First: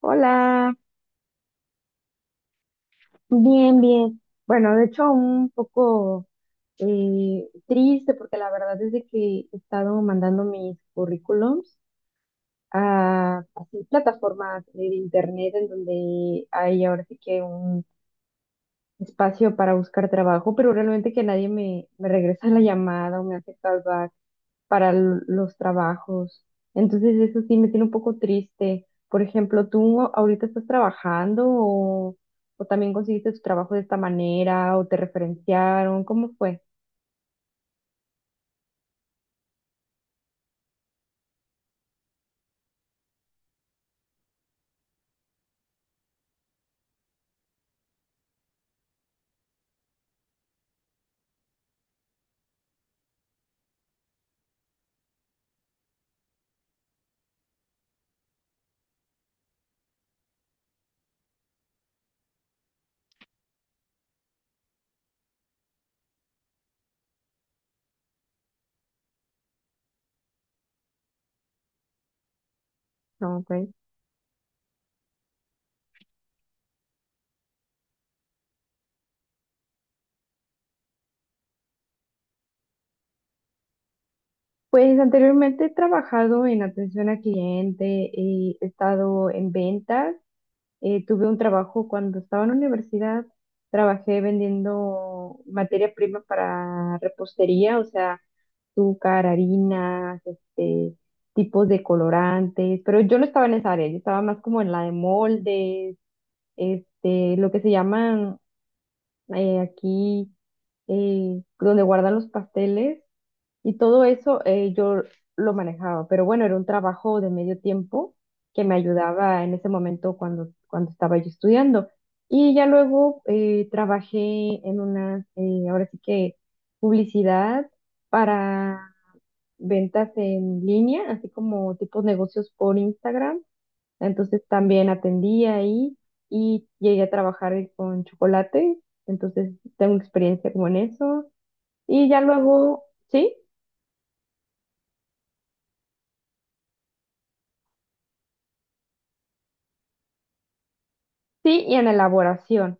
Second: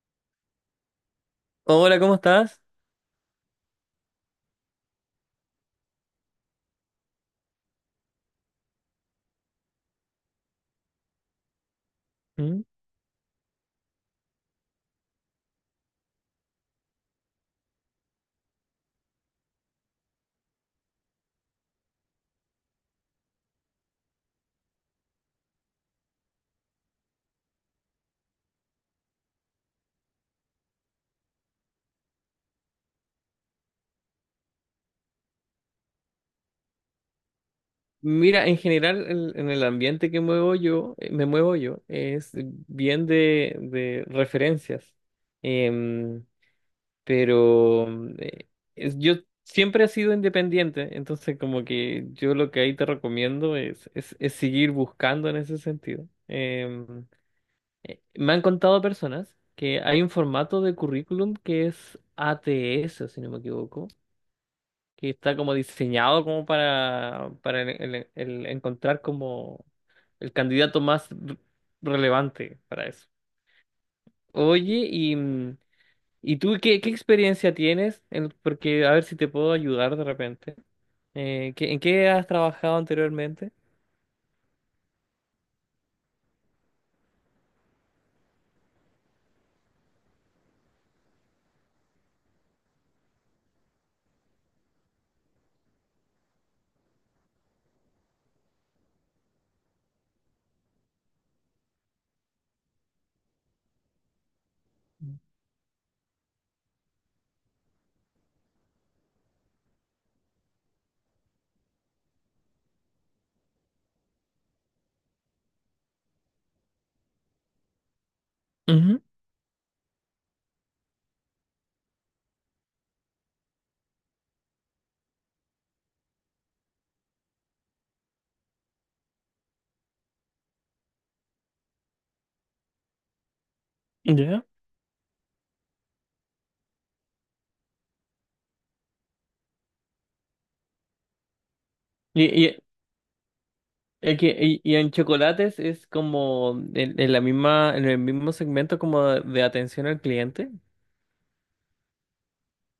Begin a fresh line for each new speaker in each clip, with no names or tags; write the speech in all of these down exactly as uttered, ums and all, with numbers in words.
Hola,
Hola, ¿cómo estás?
bien, bien. Bueno, de hecho, un poco eh, triste porque la verdad es de que he estado mandando mis currículums
¿Mm?
a, así plataformas de internet en donde hay ahora sí que un espacio para buscar trabajo, pero realmente que nadie me, me regresa la llamada o me hace callback para l- los trabajos. Entonces eso sí me tiene un poco triste. Por ejemplo, ¿tú ahorita estás trabajando o, o también conseguiste tu trabajo de esta manera o te referenciaron? ¿Cómo fue?
Mira, en general el- en el ambiente que muevo yo, eh, me muevo yo, es bien de, de referencias. Em, pero eh, es- yo siempre he sido independiente, entonces como que yo lo que ahí te recomiendo es, es, es seguir buscando en ese sentido. Em, Me han contado personas que hay un formato de currículum que es A T S, si no me equivoco, que está como diseñado como para, para el, el- el encontrar como el candidato más re- relevante para eso.
No, ok.
Oye, y, mm, ¿y tú qué, qué experiencia tienes? En- porque a ver si te puedo ayudar de repente. Eh, ¿qué- ¿en qué has trabajado anteriormente?
Pues anteriormente he trabajado en atención a cliente, he estado en ventas. Eh, tuve un trabajo cuando estaba en la universidad, trabajé vendiendo materia prima para repostería, o sea, azúcar, harinas, este, tipos de colorantes, pero yo no estaba en esa área, yo estaba más como en la de moldes, este, lo que se llaman eh, aquí, eh, donde guardan los pasteles, y todo eso eh, yo lo manejaba, pero bueno, era un trabajo de medio tiempo que me
Ujú,
ayudaba en ese momento cuando, cuando estaba yo estudiando. Y ya luego eh, trabajé en una, eh, ahora sí que publicidad para ventas en línea, así como tipos negocios por Instagram. Entonces
ya.
también atendí ahí y llegué a trabajar con chocolate. Entonces tengo experiencia como en eso. Y ya
Y, y,
luego, ¿sí?
es que- y- y en chocolates es como en, en la misma, en el mismo segmento como de atención al cliente.
Sí, y en elaboración.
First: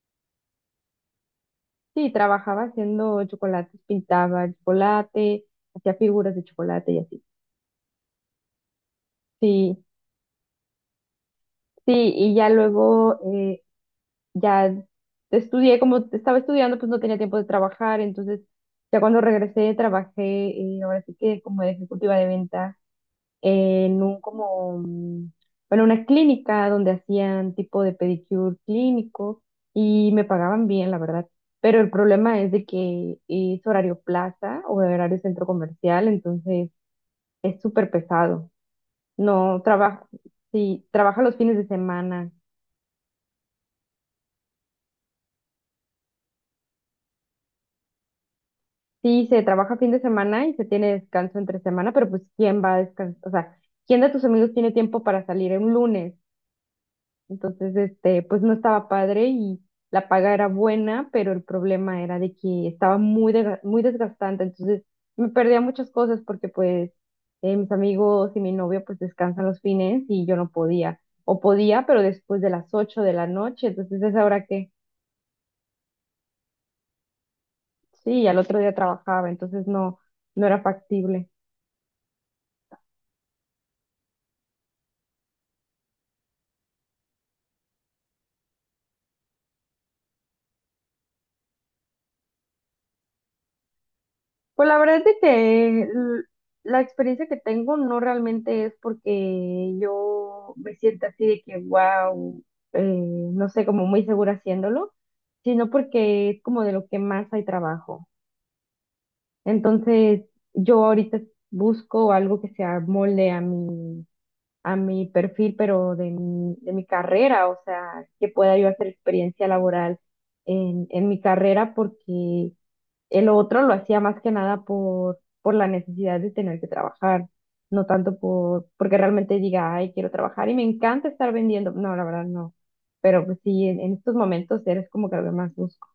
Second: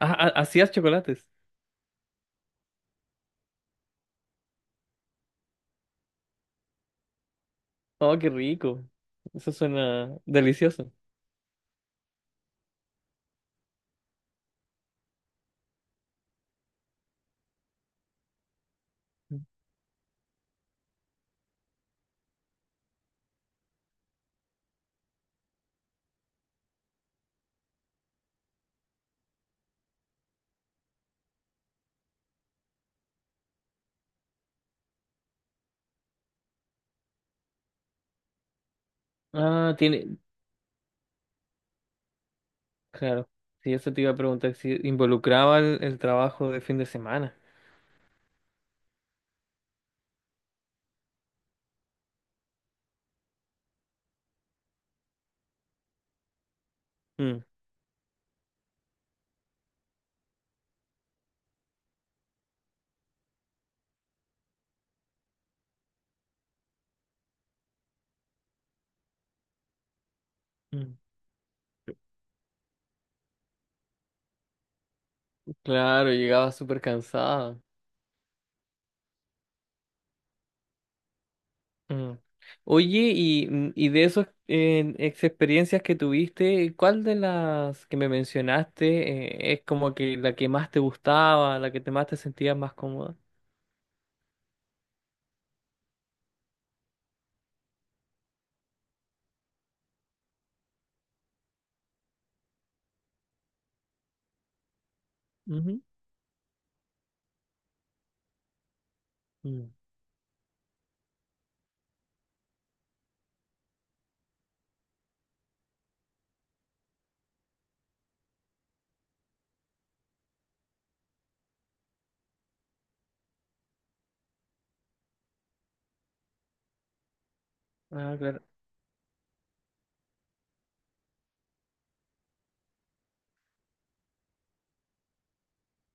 Ah, ah, ¿hacías chocolates?
Sí, trabajaba haciendo chocolates, pintaba el chocolate, hacía figuras de chocolate y así.
Oh, qué rico. Eso
Sí,
suena delicioso.
sí, y ya luego eh, ya estudié, como estaba estudiando, pues no tenía tiempo de trabajar, entonces ya cuando regresé trabajé, eh, ahora sí que como ejecutiva de ventas en un como, mm, bueno, una clínica donde hacían tipo de pedicure clínico y me pagaban bien, la verdad. Pero el problema es de que es horario plaza o horario centro comercial, entonces es súper pesado. No
Ah,
trabaja,
tiene,
sí, trabaja los fines de semana.
claro. Sí, eso te iba a preguntar si involucraba el, el trabajo de fin de semana.
Sí, se trabaja fin de semana y se tiene descanso entre semana, pero pues ¿quién va a descansar? O sea, ¿quién de tus amigos tiene tiempo para salir un lunes?
Mm,
Entonces, este, pues no estaba padre y la paga era buena, pero el problema era de que estaba muy, desga- muy desgastante. Entonces, me perdía muchas cosas porque pues eh, mis amigos y mi novio pues descansan los fines y yo no
mm.
podía. O podía, pero después de las ocho de la noche. Entonces, es ahora que
Claro, llegaba súper cansada.
sí, al otro día trabajaba, entonces no, no era factible.
Mm. Oye, y, mm, y de esas ex experiencias que tuviste, ¿cuál de las que me mencionaste eh, es como que la que más te gustaba, la que te más te sentías más cómoda?
Pues la verdad es de que l- la experiencia que tengo no realmente es porque yo me sienta así de que, wow, no sé, como muy segura haciéndolo, sino
Ujú.
porque es como de lo que más hay trabajo.
Mm.
Entonces, yo ahorita busco algo que se amolde a mi, a mi perfil, pero de mi, de mi carrera, o sea, que pueda yo hacer experiencia laboral en, en mi carrera, porque el otro lo hacía más que nada por, por la necesidad de tener que trabajar, no
Ah,
tanto
claro.
por, porque realmente diga, ay, quiero trabajar y me encanta estar vendiendo. No, la verdad no. Pero pues sí, en, en estos momentos eres como que lo que más busco.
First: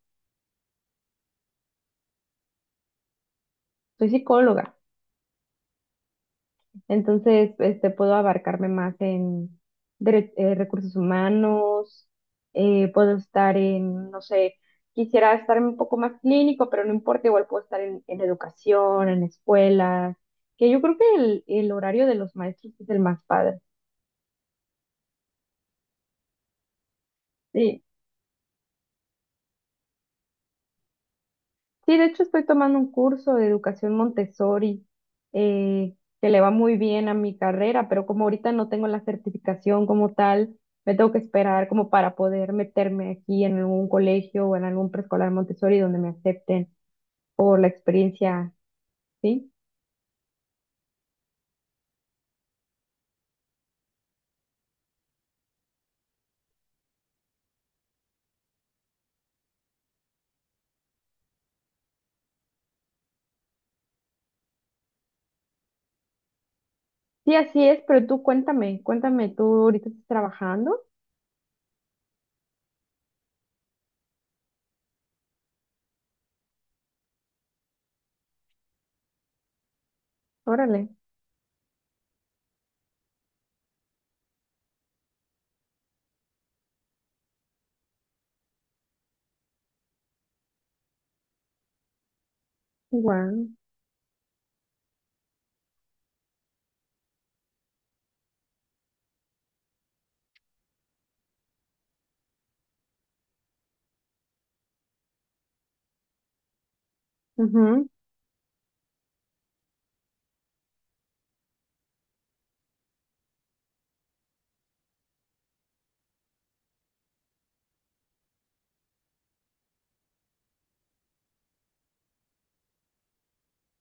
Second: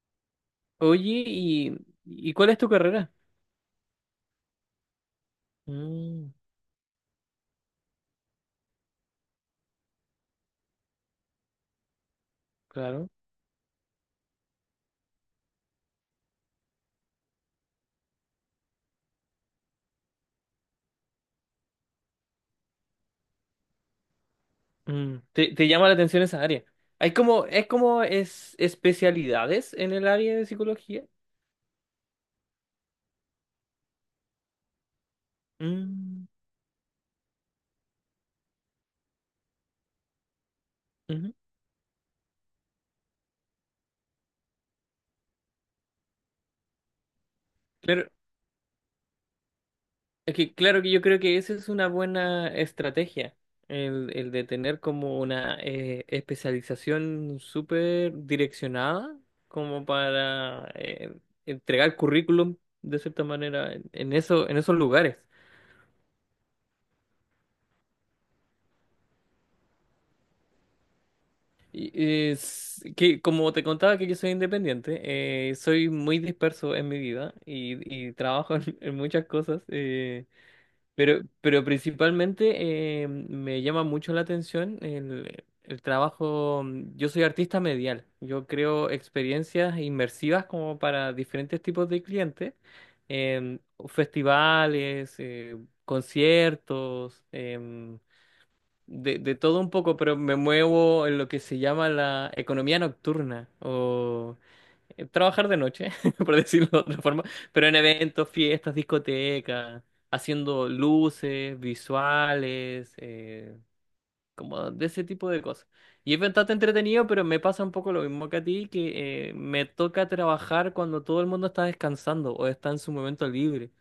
Oye, y, ¿y cuál es tu carrera?
Soy psicóloga.
Mm,
Entonces, este, puedo abarcarme más en dere- eh, recursos humanos, eh,
claro.
puedo estar en, no sé, quisiera estar un poco más clínico, pero no importa, igual puedo estar en, en educación, en escuelas, que yo creo que el, el horario de los maestros es el más padre.
Mm, te, te llama la atención esa área. Hay como, es
Sí.
como es especialidades en el área de psicología.
Sí, de hecho estoy tomando un curso de educación Montessori eh,
Mm,
que le va muy bien a mi carrera, pero como ahorita no tengo la certificación como tal, me tengo que
ujú.
esperar como para poder meterme aquí en algún colegio o en algún preescolar Montessori donde me acepten por la
Claro,
experiencia, ¿sí?
es que, claro que yo creo que esa es una buena estrategia, el, el de tener como una eh, especialización súper direccionada, como para eh, entregar currículum de cierta manera en, en eso, en esos lugares.
Sí, así es, pero tú cuéntame, cuéntame, ¿tú ahorita estás trabajando?
Y, es que como te contaba que yo soy independiente, eh, soy muy disperso en mi vida y, y trabajo en, en muchas cosas, eh,
Órale,
pero, pero principalmente eh, me llama mucho la atención el, el trabajo. Yo soy artista medial, yo creo experiencias inmersivas como para diferentes tipos de clientes,
igual.
em, festivales, eh, conciertos. em, de, de todo un poco, pero me muevo en lo que se llama la economía nocturna o eh, trabajar de noche, por decirlo de otra forma, pero en
Ujú,
eventos, fiestas, discotecas, haciendo luces, visuales, eh, como de ese tipo de cosas. Y es bastante entretenido, pero me pasa un poco lo mismo que a ti, que eh, me toca trabajar cuando todo el mundo está descansando o está en su momento libre.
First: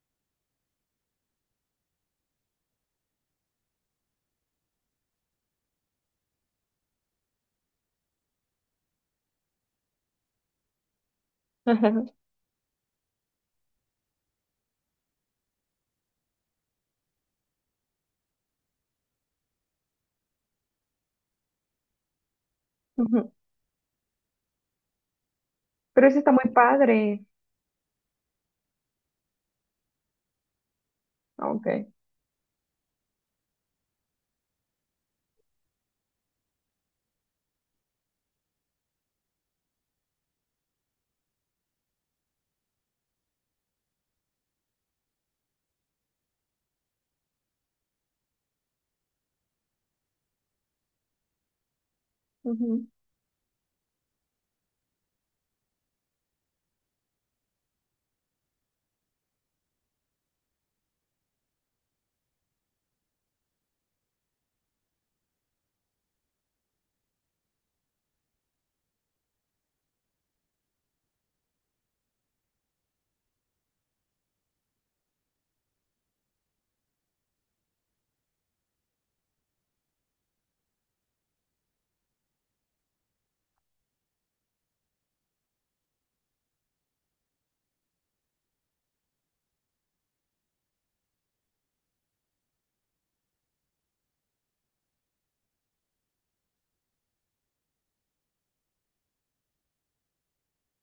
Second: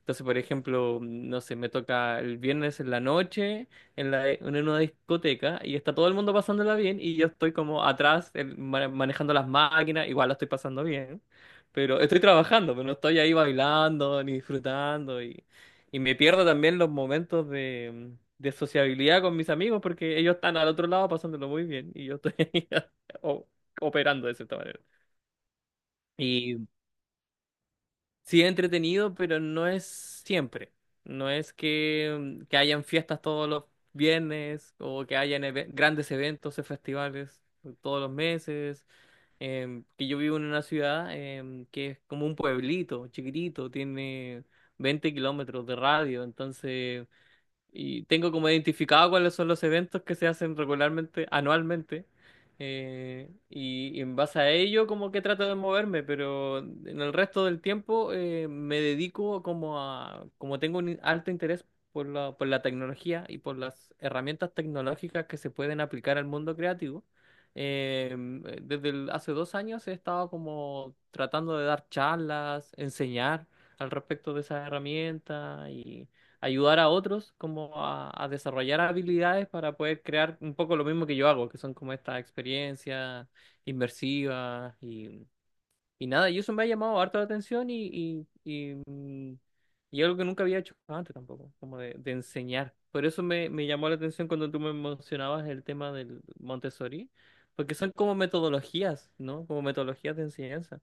Entonces, por ejemplo, no sé, me toca el viernes en la noche en, la, en una discoteca y está todo el mundo pasándola bien y yo estoy como atrás eh, ma- manejando las máquinas, igual la estoy pasando bien, pero estoy trabajando, pero no estoy ahí bailando ni disfrutando, y, y me pierdo también los momentos de, de sociabilidad con mis amigos porque ellos están al otro lado pasándolo muy bien y yo estoy ahí
ujú.
o- operando de cierta manera.
Pero eso está muy padre.
Sí, es entretenido, pero no es siempre. No
Ah,
es
ok.
que, que hayan fiestas todos los viernes o que hayan eve- grandes eventos y festivales todos los meses. Em, que yo vivo en una ciudad em, que es como un pueblito chiquitito, tiene veinte kilómetros de radio. Entonces, y tengo como identificado cuáles son los eventos que se hacen regularmente, anualmente. Eh, y, y en base a ello como que trato de moverme, pero en el resto del tiempo eh, me dedico como a, como tengo un alto interés por la, por la tecnología y por las herramientas tecnológicas que se pueden aplicar al mundo creativo. eh, desde el- Hace dos años he estado como tratando de dar charlas, enseñar al respecto de esas herramientas, ayudar a otros como a, a desarrollar habilidades para poder crear un poco lo mismo que yo hago, que son como estas experiencias inmersivas y, y nada, y eso me ha llamado harto la atención y, y, y, mm, y algo que nunca había hecho antes tampoco, como de, de enseñar. Por eso me, me llamó la atención cuando tú me mencionabas el tema del Montessori, porque son como metodologías, ¿no? Como metodologías de enseñanza.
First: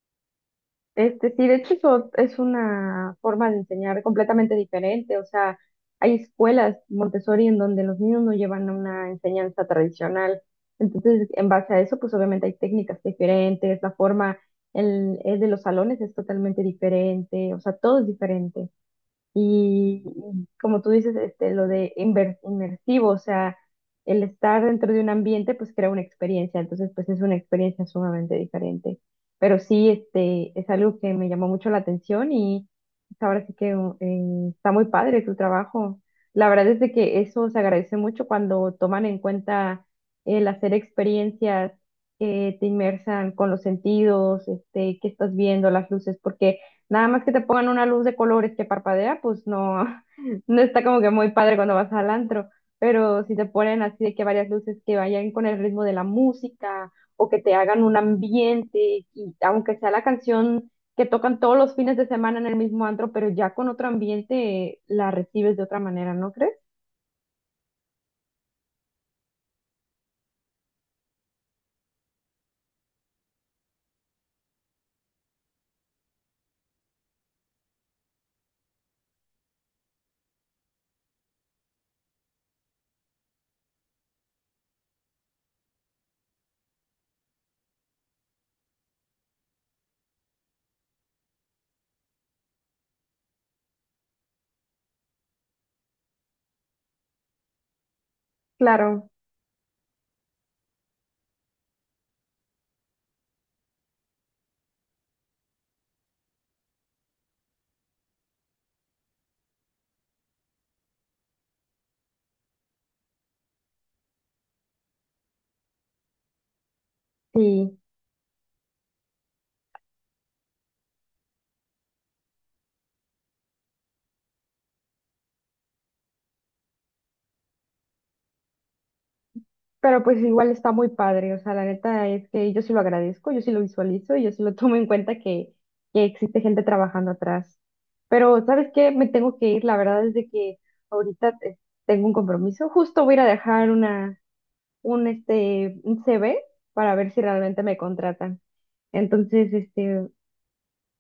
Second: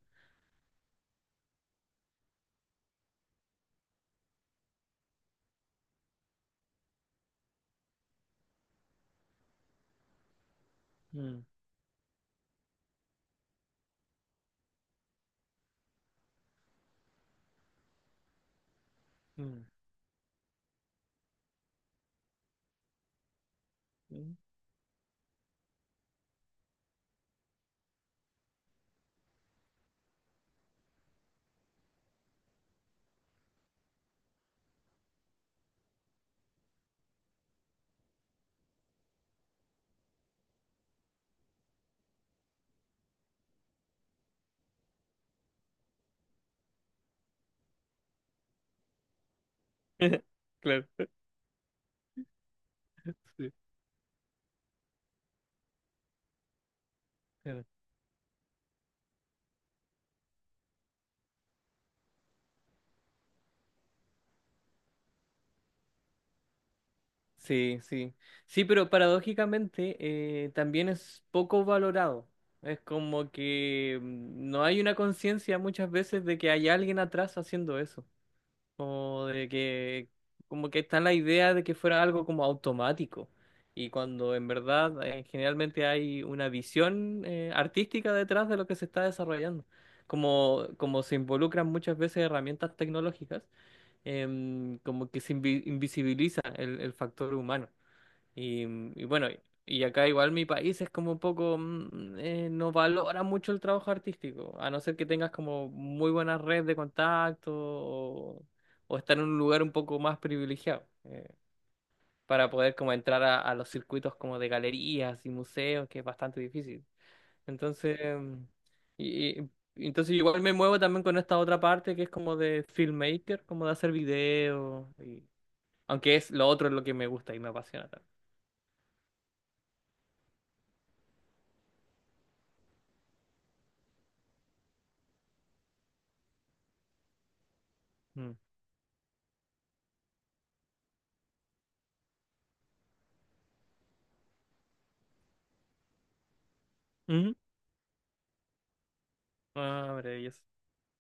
Este, sí, de hecho eso es una forma de enseñar completamente diferente. O sea, hay escuelas Montessori en donde los niños no llevan una enseñanza tradicional. Entonces,
Mm,
en base a eso, pues obviamente hay técnicas diferentes, la forma el, el de los salones es totalmente diferente, o sea, todo es diferente.
mm,
Y y como tú dices, este, lo de inver- inmersivo, o sea, el
mm.
estar dentro de un ambiente, pues crea una experiencia, entonces, pues es una experiencia sumamente diferente. Pero sí, este, es algo que me llamó mucho la atención y pues, ahora sí que uh, eh, está muy padre tu trabajo. La verdad es de que eso se agradece mucho cuando toman en cuenta el hacer experiencias que te inmersan con los sentidos, este, qué estás viendo, las luces, porque nada más que te pongan una luz de colores que parpadea, pues no, no está
Claro.
como que muy padre cuando vas al antro. Pero si te
Sí,
ponen así de que varias luces que vayan con el ritmo de la música o que te
claro.
hagan un ambiente, y aunque sea la canción que tocan todos los fines de semana en el mismo antro, pero ya con otro ambiente la recibes de otra manera, ¿no crees?
Sí, sí. Sí, pero paradójicamente eh, también es poco valorado. Es como que mm, no hay una conciencia muchas veces de que hay alguien atrás haciendo eso. O de que como que está la idea de que fuera algo como automático. Y cuando en verdad eh, generalmente hay una visión eh, artística detrás de lo que se está desarrollando. Como como se involucran muchas veces herramientas tecnológicas, em, como que se invi- invisibiliza el el factor humano. Y, mm, y
Claro,
bueno, y acá igual mi país es como un poco, mm, eh, no valora mucho el trabajo artístico, a no ser que tengas como muy buena red de contacto o, o estar en un lugar un poco más privilegiado eh, para poder como entrar a, a los circuitos como de galerías y museos, que es bastante difícil.
sí.
Entonces, mm, y, y- entonces igual me muevo también con esta otra parte que es como de filmmaker, como de hacer videos, y, aunque es lo otro es lo que me gusta y me apasiona
Pero pues igual está muy padre, o sea, la neta es que yo sí lo agradezco, yo sí lo visualizo y yo sí lo tomo en cuenta que, que existe gente trabajando atrás.
también.
Pero, ¿sabes qué? Me tengo que ir, la verdad es de que ahorita eh, tengo un compromiso, justo voy a ir a dejar una, un, este, un C V para ver si
Mm.
realmente me contratan. Entonces,
Ah,
este,
maravilloso.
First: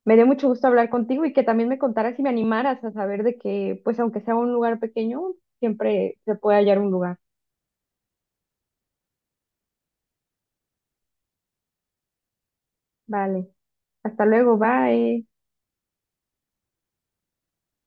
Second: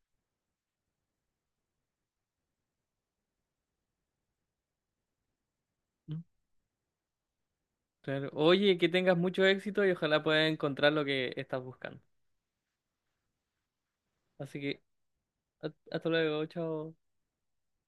me dio mucho gusto hablar contigo y que también me contaras y me animaras a saber de que, pues aunque sea un lugar pequeño, siempre
Mm.
se puede hallar un lugar.
Claro. Oye, que tengas mucho éxito y ojalá puedas encontrar lo que estás buscando.
Vale, hasta luego,
Así que,
bye.
ha- hasta luego, chao.